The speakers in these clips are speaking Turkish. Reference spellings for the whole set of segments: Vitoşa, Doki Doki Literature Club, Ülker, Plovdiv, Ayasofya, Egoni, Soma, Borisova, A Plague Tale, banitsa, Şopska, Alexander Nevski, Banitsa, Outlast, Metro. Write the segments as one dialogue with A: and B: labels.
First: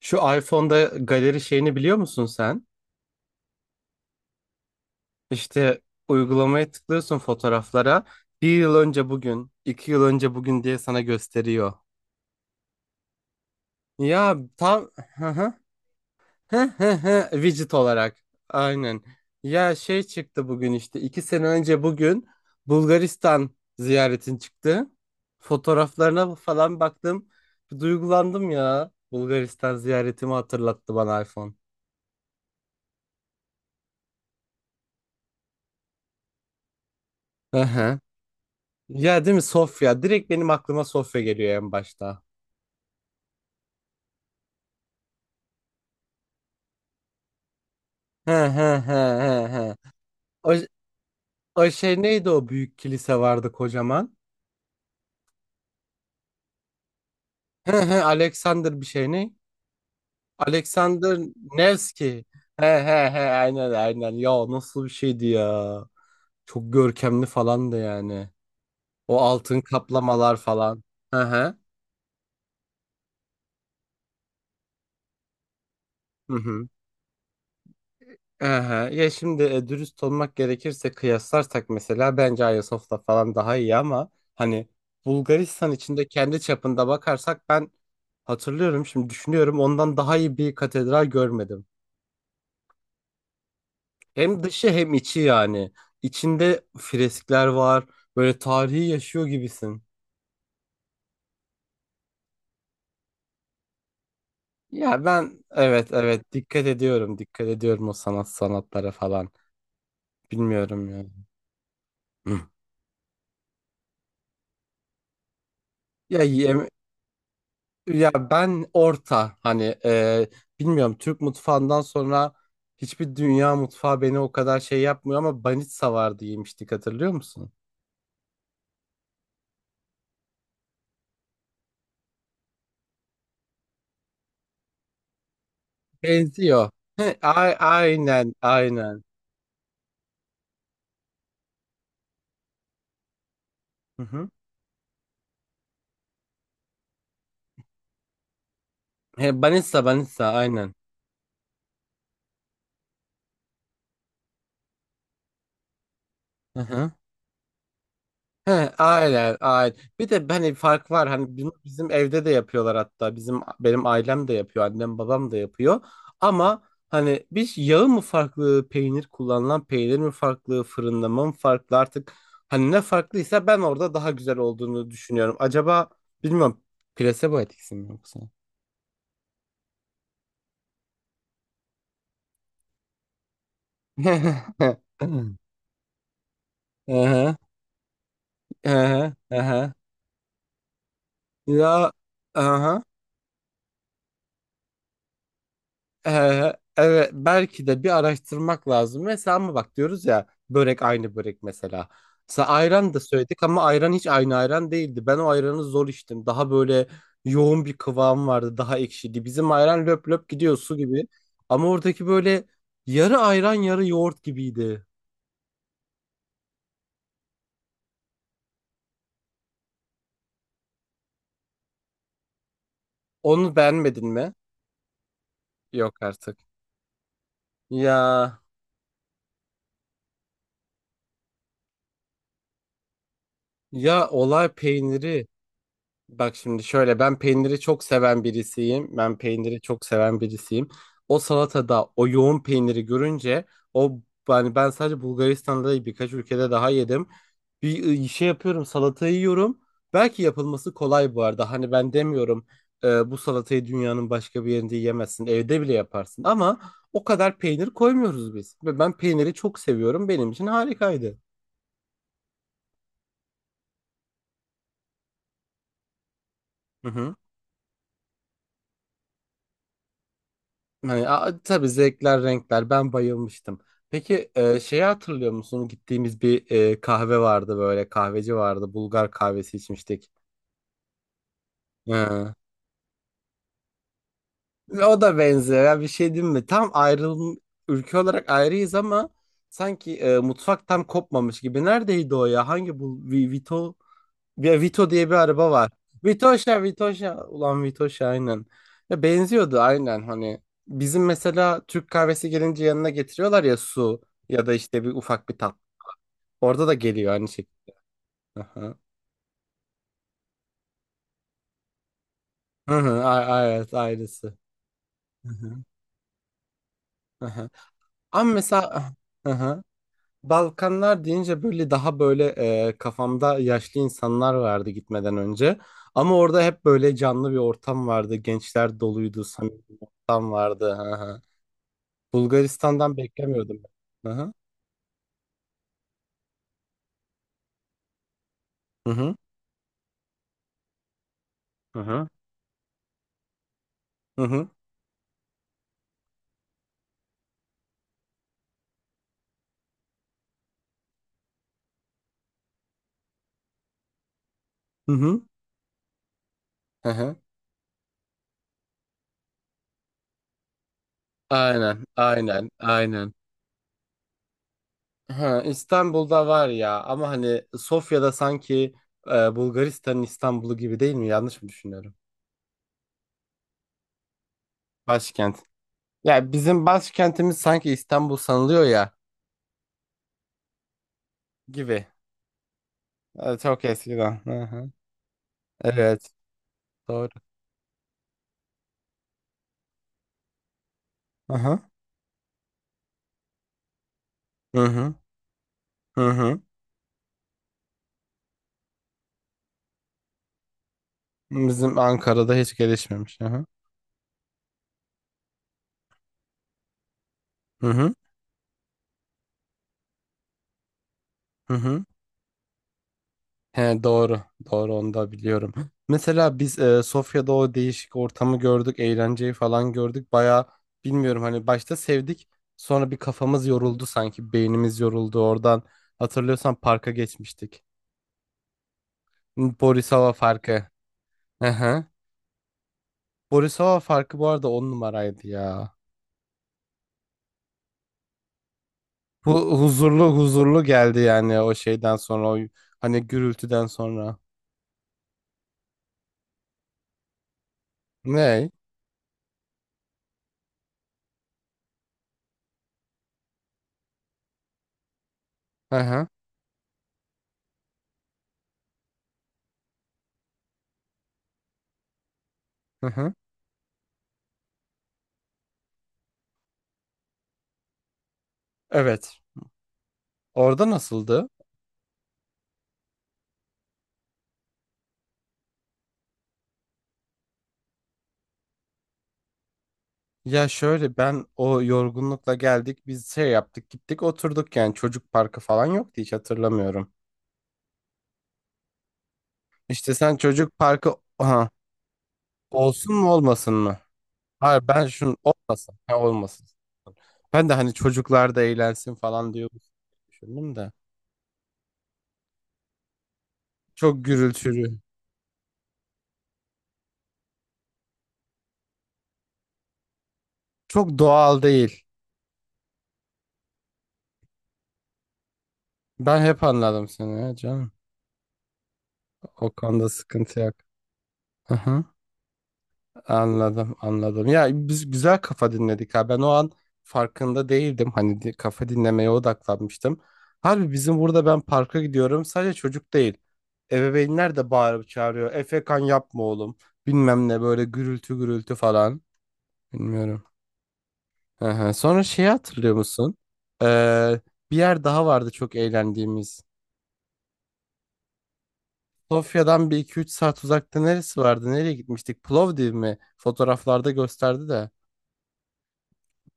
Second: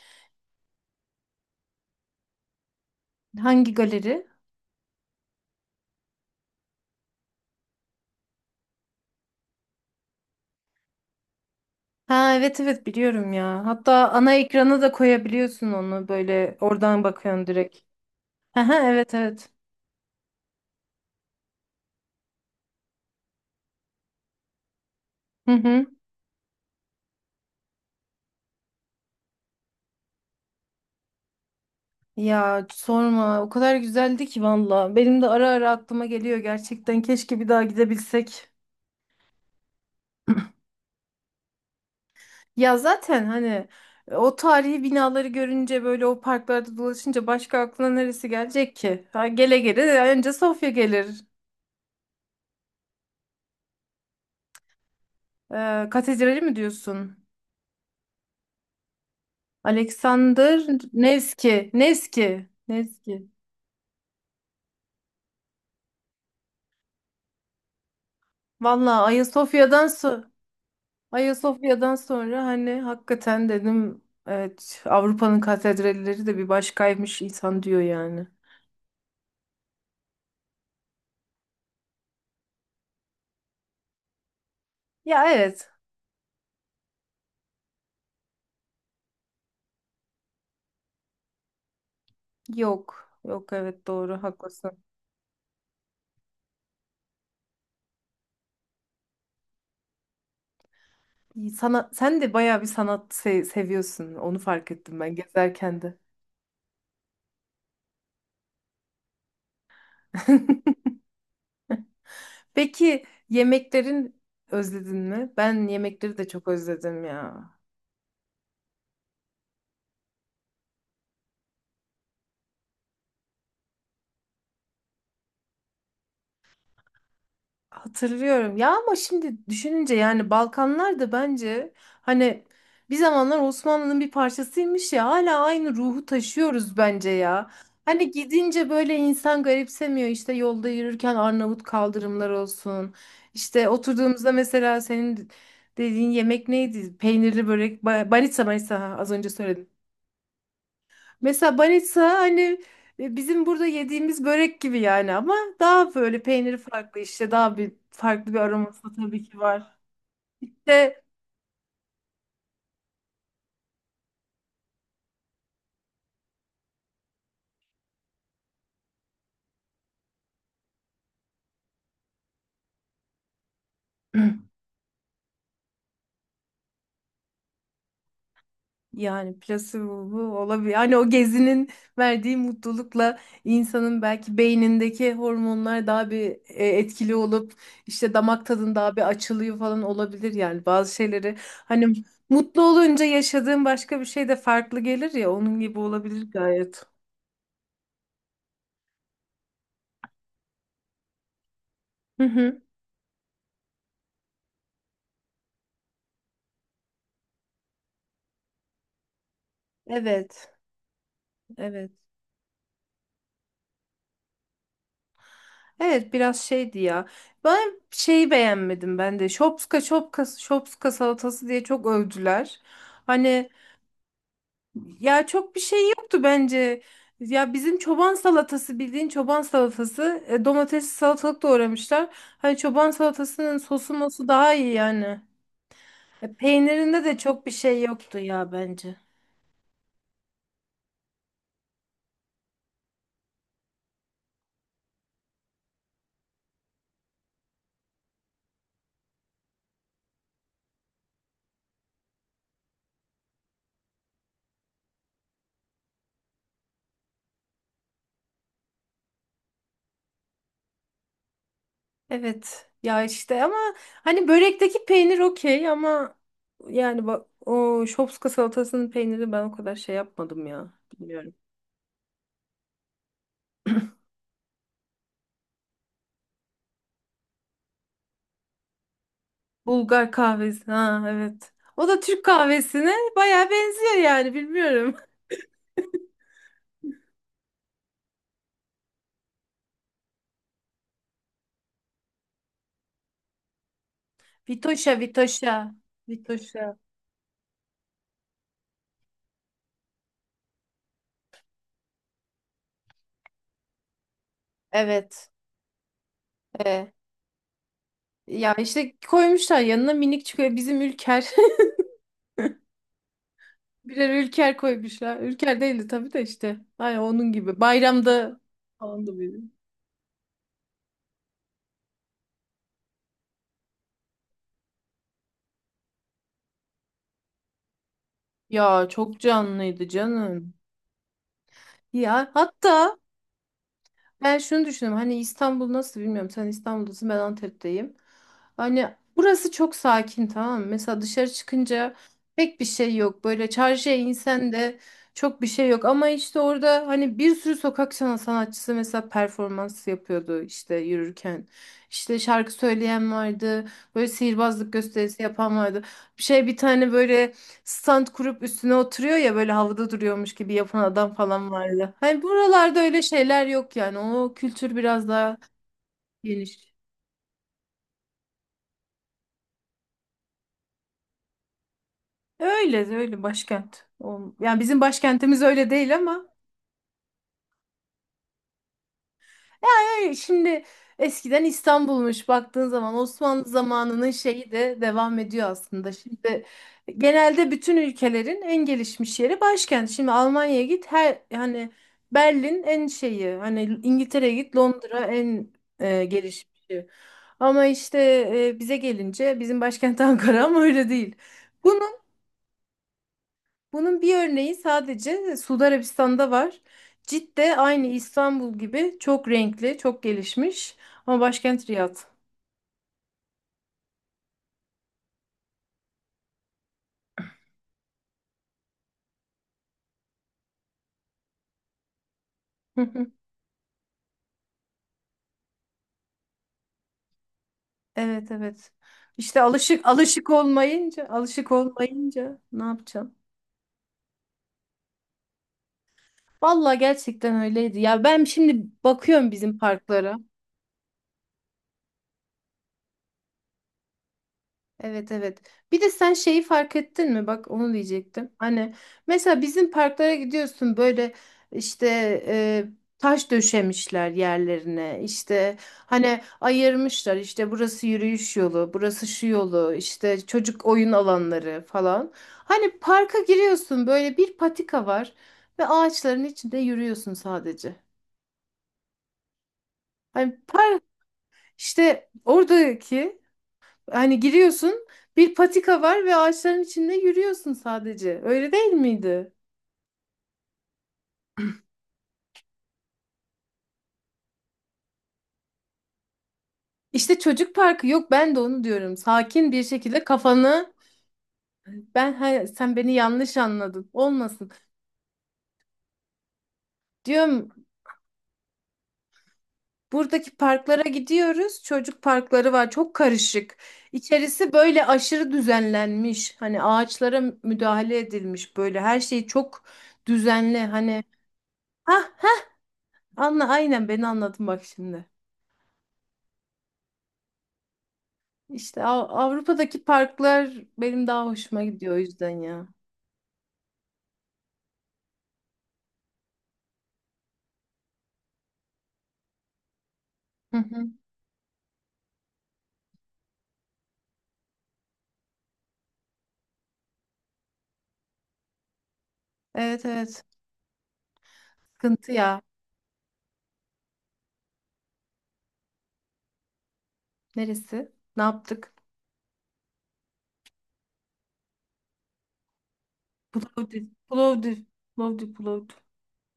A: Şu iPhone'da galeri şeyini biliyor musun sen?
B: Hangi galeri?
A: İşte uygulamaya tıklıyorsun fotoğraflara. Bir yıl önce bugün, 2 yıl önce bugün diye sana gösteriyor.
B: Ha, evet evet, biliyorum ya. Hatta ana
A: Ya
B: ekrana
A: tam
B: da
A: Hı hı.
B: koyabiliyorsun onu, böyle
A: Hı hı
B: oradan
A: hı.
B: bakıyorsun
A: Widget
B: direkt.
A: olarak.
B: Ha
A: Aynen.
B: evet evet.
A: Ya şey çıktı bugün işte 2 sene önce bugün Bulgaristan ziyaretin çıktı.
B: Hı hı.
A: Fotoğraflarına falan baktım. Bir duygulandım ya. Bulgaristan ziyaretimi hatırlattı bana iPhone.
B: Ya sorma, o kadar güzeldi ki valla. Benim de ara ara aklıma geliyor gerçekten. Keşke bir daha
A: Hı hı.
B: gidebilsek.
A: Ya değil mi Sofya? Direkt benim aklıma Sofya geliyor en başta.
B: Ya zaten hani o tarihi binaları görünce, böyle o parklarda dolaşınca başka aklına neresi
A: He he
B: gelecek
A: he
B: ki? Ha,
A: he
B: gele
A: he.
B: gele önce
A: O,
B: Sofya gelir.
A: o şey neydi o büyük kilise vardı kocaman?
B: Katedrali mi diyorsun?
A: He he Alexander bir şey ne?
B: Alexander
A: Alexander
B: Nevski.
A: Nevski.
B: Nevski.
A: He he he
B: Nevski.
A: aynen aynen. Ya nasıl bir şeydi ya? Çok görkemli falan da yani.
B: Valla
A: O altın
B: Ayasofya'dan
A: kaplamalar falan. He he.
B: Ayasofya'dan sonra hani hakikaten dedim evet, Avrupa'nın katedralleri
A: Hı
B: de bir
A: hı.
B: başkaymış insan diyor yani.
A: Aha, ya şimdi dürüst olmak gerekirse kıyaslarsak mesela bence Ayasofya falan daha iyi ama hani
B: Ya evet.
A: Bulgaristan içinde kendi çapında bakarsak ben hatırlıyorum şimdi düşünüyorum ondan daha iyi bir katedral görmedim.
B: Yok. Yok, evet, doğru,
A: Hem dışı
B: haklısın.
A: hem içi yani. İçinde freskler var. Böyle tarihi yaşıyor gibisin.
B: Sana sen de bayağı bir sanat seviyorsun. Onu fark ettim
A: Ya
B: ben
A: ben
B: gezerken
A: evet
B: de.
A: evet dikkat ediyorum. Dikkat ediyorum o sanat sanatlara falan. Bilmiyorum ya. Hı.
B: Peki, yemeklerin özledin mi? Ben yemekleri
A: Ya
B: de çok
A: yem-
B: özledim ya.
A: Ya ben orta hani bilmiyorum Türk mutfağından sonra hiçbir dünya mutfağı beni o kadar şey yapmıyor ama banitsa vardı yemiştik hatırlıyor musun?
B: Hatırlıyorum ya, ama şimdi düşününce yani Balkanlar da bence hani bir zamanlar Osmanlı'nın bir parçasıymış ya, hala aynı ruhu
A: Benziyor.
B: taşıyoruz bence
A: He,
B: ya. Hani
A: aynen
B: gidince böyle
A: aynen.
B: insan garipsemiyor, işte yolda yürürken Arnavut kaldırımlar olsun. İşte
A: Hı hı.
B: oturduğumuzda mesela senin dediğin yemek neydi? Peynirli börek, banitsa banitsa, ha, az önce
A: He,
B: söyledim.
A: banitsa banitsa aynen.
B: Mesela banitsa hani bizim burada yediğimiz börek gibi yani, ama daha böyle peyniri
A: Hı hı.
B: farklı, işte daha bir farklı bir
A: He,
B: aroması tabii
A: aynen,
B: ki
A: aynen.
B: var.
A: Bir de hani fark
B: İşte
A: var hani bunu bizim evde de yapıyorlar hatta benim ailem de yapıyor annem babam da yapıyor ama hani biz yağı mı farklı peynir kullanılan peynir mi farklı fırınlama mı farklı artık hani ne farklıysa ben orada daha güzel olduğunu düşünüyorum. Acaba bilmiyorum plasebo etkisi mi yoksa?
B: yani plasebo olabilir. Hani o gezinin verdiği mutlulukla insanın belki beynindeki hormonlar daha bir etkili
A: Aha,
B: olup işte damak tadın daha bir
A: aha,
B: açılıyor
A: aha.
B: falan, olabilir yani bazı şeyleri.
A: Ya
B: Hani mutlu
A: aha.
B: olunca yaşadığın başka bir şey de farklı gelir ya, onun gibi olabilir gayet.
A: Evet belki de bir araştırmak lazım. Mesela ama bak diyoruz ya börek aynı börek mesela.
B: Hı
A: Mesela
B: hı.
A: ayran da söyledik ama ayran hiç aynı ayran değildi. Ben o ayranı zor içtim. Daha böyle yoğun bir kıvam vardı. Daha ekşiydi. Bizim ayran löp löp
B: Evet.
A: gidiyor su gibi. Ama
B: Evet.
A: oradaki böyle yarı ayran yarı yoğurt gibiydi.
B: Evet, biraz şeydi ya. Ben şeyi beğenmedim ben de. Şopska şopka şopska salatası diye çok övdüler. Hani
A: Onu beğenmedin mi?
B: ya çok bir şey
A: Yok
B: yoktu
A: artık.
B: bence. Ya bizim çoban
A: Ya
B: salatası, bildiğin çoban salatası. E, domatesli salatalık doğramışlar. Hani çoban salatasının sosu
A: ya
B: mosu
A: olay
B: daha iyi yani.
A: peyniri.
B: E,
A: Bak şimdi şöyle
B: peynirinde de
A: ben
B: çok bir
A: peyniri
B: şey
A: çok
B: yoktu
A: seven
B: ya bence.
A: birisiyim. Ben peyniri çok seven birisiyim. O salatada o yoğun peyniri görünce o yani ben sadece Bulgaristan'da değil, birkaç ülkede daha yedim. Bir şey yapıyorum salatayı yiyorum. Belki yapılması kolay bu arada. Hani ben demiyorum bu salatayı dünyanın başka bir yerinde yiyemezsin. Evde bile yaparsın ama o kadar peynir koymuyoruz biz. Ve ben peyniri çok seviyorum. Benim için harikaydı.
B: Evet ya işte, ama hani börekteki peynir okey, ama
A: Hı
B: yani
A: hı.
B: bak o şopska salatasının peyniri ben o kadar şey yapmadım ya,
A: Hani,
B: bilmiyorum.
A: tabii zevkler, renkler. Ben bayılmıştım. Peki şeyi hatırlıyor musun? Gittiğimiz bir kahve vardı böyle. Kahveci vardı. Bulgar kahvesi
B: Bulgar
A: içmiştik.
B: kahvesi, ha evet. O da Türk
A: Hı.
B: kahvesine baya benziyor yani,
A: Ve
B: bilmiyorum.
A: O da benziyor. Ya bir şey diyeyim mi? Tam ayrılım ülke olarak ayrıyız ama sanki mutfak tam kopmamış gibi. Neredeydi o ya? Vito? Ya Vito
B: Vitoşa,
A: diye bir araba
B: Vitoşa,
A: var. Vitoşa,
B: Vitoşa.
A: Vitoşa. Ulan Vitoşa aynen. Ya benziyordu aynen hani. Bizim mesela Türk kahvesi gelince yanına getiriyorlar ya su ya da işte bir ufak
B: Evet.
A: bir tat. Orada da
B: E,
A: geliyor aynı şekilde.
B: ya
A: Aha.
B: işte koymuşlar yanına, minik çıkıyor bizim Ülker.
A: Hı hı, evet
B: Birer
A: ailesi.
B: Ülker koymuşlar.
A: Hı hı,
B: Ülker değildi tabii de işte. Ay,
A: hı
B: onun
A: hı.
B: gibi.
A: Ama
B: Bayramda
A: mesela
B: falan da.
A: hı hı. Balkanlar deyince böyle daha böyle kafamda yaşlı insanlar vardı gitmeden önce. Ama orada hep böyle canlı bir ortam vardı. Gençler
B: Ya çok
A: doluydu, samimi
B: canlıydı
A: ortam
B: canım.
A: vardı.
B: Ya hatta
A: Bulgaristan'dan beklemiyordum ben. Hı hı.
B: ben şunu düşünüyorum. Hani İstanbul nasıl bilmiyorum. Sen İstanbul'dasın, ben Antep'teyim.
A: Hı
B: Hani
A: hı.
B: burası çok sakin, tamam mı? Mesela dışarı
A: Hı
B: çıkınca
A: hı.
B: pek bir şey yok. Böyle çarşıya
A: Hı hı.
B: insen de çok bir şey yok. Ama işte orada hani bir sürü sokak sanatçısı mesela performans yapıyordu işte yürürken. İşte şarkı söyleyen vardı. Böyle sihirbazlık
A: Hı
B: gösterisi
A: hı.
B: yapan vardı. Bir şey, bir
A: Hı
B: tane
A: hı.
B: böyle stand kurup üstüne oturuyor ya, böyle havada duruyormuş gibi yapan adam falan
A: Aynen,
B: vardı. Hani
A: aynen,
B: buralarda öyle
A: aynen.
B: şeyler yok yani. O kültür biraz daha
A: Ha, İstanbul'da var
B: geniş.
A: ya ama hani Sofya'da sanki Bulgaristan'ın İstanbul'u gibi değil mi? Yanlış mı düşünüyorum?
B: Öyle öyle, başkent. Yani bizim başkentimiz
A: Başkent.
B: öyle değil, ama
A: Ya bizim başkentimiz sanki İstanbul sanılıyor ya
B: hayır, şimdi eskiden
A: gibi.
B: İstanbul'muş, baktığın zaman Osmanlı
A: Çok
B: zamanının
A: eskiden. Hı
B: şeyi
A: hı.
B: de devam ediyor aslında.
A: Evet,
B: Şimdi
A: doğru.
B: genelde bütün ülkelerin en gelişmiş yeri başkent. Şimdi Almanya'ya git, her
A: Hı hı.
B: yani Berlin en şeyi, hani İngiltere'ye git
A: Hı hı.
B: Londra en
A: Hı hı.
B: gelişmişi. Ama işte bize gelince bizim başkent Ankara, ama öyle değil.
A: Bizim
B: Bunu
A: Ankara'da hiç gelişmemiş. Hı hı.
B: bunun bir örneği sadece Suudi Arabistan'da var. Cidde
A: Hı
B: aynı
A: hı.
B: İstanbul gibi çok renkli, çok gelişmiş, ama
A: Hı
B: başkent
A: hı.
B: Riyad.
A: He doğru. Doğru onu da biliyorum. Mesela biz Sofya'da o değişik ortamı gördük. Eğlenceyi falan gördük. Baya bilmiyorum hani başta sevdik.
B: Hı
A: Sonra bir
B: hı.
A: kafamız yoruldu sanki. Beynimiz yoruldu oradan. Hatırlıyorsan parka geçmiştik.
B: Evet evet. İşte alışık
A: Borisova
B: alışık
A: farkı.
B: olmayınca,
A: Hı
B: alışık
A: hı.
B: olmayınca ne yapacaksın?
A: Borisova farkı bu arada 10 numaraydı ya.
B: Vallahi gerçekten öyleydi. Ya ben şimdi bakıyorum
A: Bu
B: bizim
A: huzurlu
B: parklara.
A: huzurlu geldi yani o şeyden sonra. O, hani gürültüden sonra.
B: Evet evet. Bir de sen şeyi fark ettin mi? Bak onu diyecektim.
A: Ne?
B: Hani mesela bizim parklara gidiyorsun böyle işte e, taş döşemişler yerlerine. İşte
A: Hı hı.
B: hani ayırmışlar, işte burası yürüyüş yolu, burası şu yolu, işte çocuk oyun alanları falan. Hani
A: Hı hı.
B: parka giriyorsun, böyle bir patika var ve ağaçların içinde yürüyorsun sadece.
A: Evet.
B: Hani
A: Orada
B: park
A: nasıldı?
B: işte oradaki hani giriyorsun, bir patika var ve ağaçların içinde yürüyorsun sadece. Öyle değil miydi?
A: Ya şöyle ben o yorgunlukla geldik biz şey yaptık gittik oturduk yani çocuk parkı falan yoktu hiç hatırlamıyorum.
B: İşte çocuk parkı yok, ben de onu diyorum. Sakin bir
A: İşte
B: şekilde
A: sen çocuk
B: kafanı
A: parkı aha,
B: ben he, sen beni
A: olsun mu
B: yanlış
A: olmasın mı?
B: anladın olmasın.
A: Hayır ben şunu olmasın ha, olmasın. Ben de
B: Diyorum
A: hani çocuklar da eğlensin falan diyor
B: buradaki
A: düşündüm de.
B: parklara gidiyoruz. Çocuk parkları var, çok karışık.
A: Çok
B: İçerisi
A: gürültülü.
B: böyle aşırı düzenlenmiş. Hani ağaçlara müdahale edilmiş, böyle her şey çok düzenli.
A: Çok
B: Hani
A: doğal değil.
B: ha, anla, aynen beni anladın bak şimdi.
A: Ben hep anladım seni ya canım.
B: İşte
A: O
B: Avrupa'daki
A: konuda sıkıntı
B: parklar
A: yok.
B: benim daha hoşuma
A: Aha.
B: gidiyor o yüzden ya.
A: Anladım, anladım. Ya biz güzel kafa dinledik ha. Ben o an farkında değildim. Kafa dinlemeye odaklanmıştım.
B: Hı
A: Harbi
B: hı.
A: bizim burada ben parka gidiyorum. Sadece çocuk değil. Ebeveynler de bağırıp çağırıyor. Efekan yapma oğlum. Bilmem ne böyle gürültü gürültü falan.
B: Evet evet.
A: Bilmiyorum. Hı hı. Sonra
B: Sıkıntı
A: şeyi
B: ya.
A: hatırlıyor musun? Ee, bir yer daha vardı çok eğlendiğimiz.
B: Neresi? Ne yaptık?
A: Sofya'dan bir iki üç saat uzakta neresi vardı? Nereye gitmiştik? Plovdiv mi?
B: Plovdiv.
A: Fotoğraflarda gösterdi
B: Plovdiv.
A: de.
B: Plovdiv. Plovdiv.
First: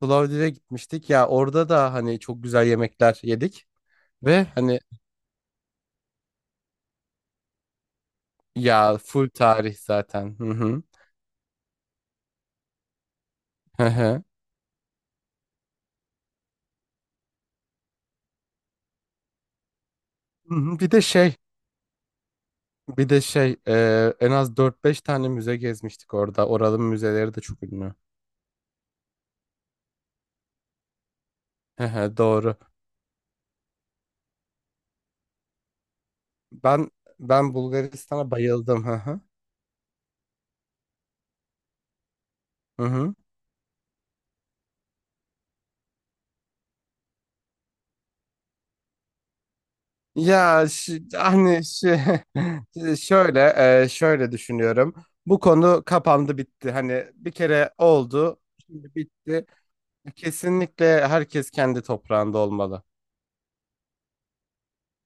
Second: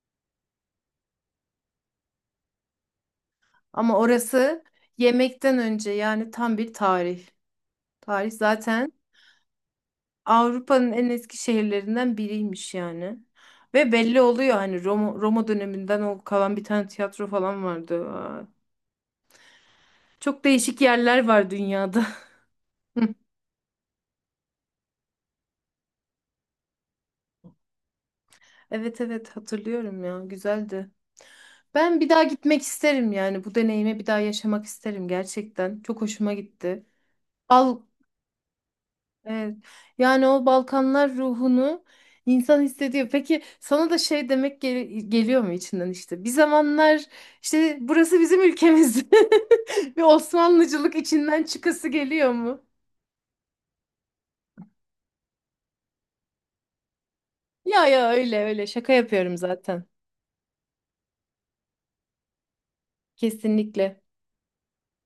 A: Plovdiv'e gitmiştik. Ya orada da hani çok güzel yemekler yedik.
B: Ama
A: Ve
B: orası
A: hani
B: yemekten önce yani tam bir tarih. Tarih zaten
A: ya full tarih zaten. Hı hı.
B: Avrupa'nın en eski şehirlerinden biriymiş yani.
A: Hı
B: Ve belli
A: hı.
B: oluyor hani Roma, Roma döneminden o kalan bir tane tiyatro falan vardı. Aa, çok
A: Hı hı.
B: değişik
A: Bir de
B: yerler
A: şey,
B: var dünyada.
A: bir de şey en az dört beş tane müze gezmiştik orada. Oraların müzeleri de çok ünlü.
B: Evet evet, hatırlıyorum ya, güzeldi.
A: Hı
B: Ben bir
A: hı,
B: daha
A: doğru.
B: gitmek isterim yani, bu deneyimi bir daha yaşamak isterim gerçekten. Çok hoşuma gitti.
A: Ben ben
B: Al,
A: Bulgaristan'a bayıldım. Hı hı.
B: evet. Yani o Balkanlar ruhunu insan
A: Hı
B: hissediyor.
A: hı.
B: Peki sana da şey demek geliyor mu içinden işte? Bir zamanlar işte burası bizim ülkemiz. Bir Osmanlıcılık içinden çıkası geliyor mu?
A: Şöyle şöyle düşünüyorum. Bu konu kapandı bitti. Hani bir kere
B: Ya ya öyle
A: oldu,
B: öyle, şaka
A: şimdi
B: yapıyorum
A: bitti.
B: zaten.
A: Kesinlikle herkes kendi toprağında olmalı.
B: Kesinlikle.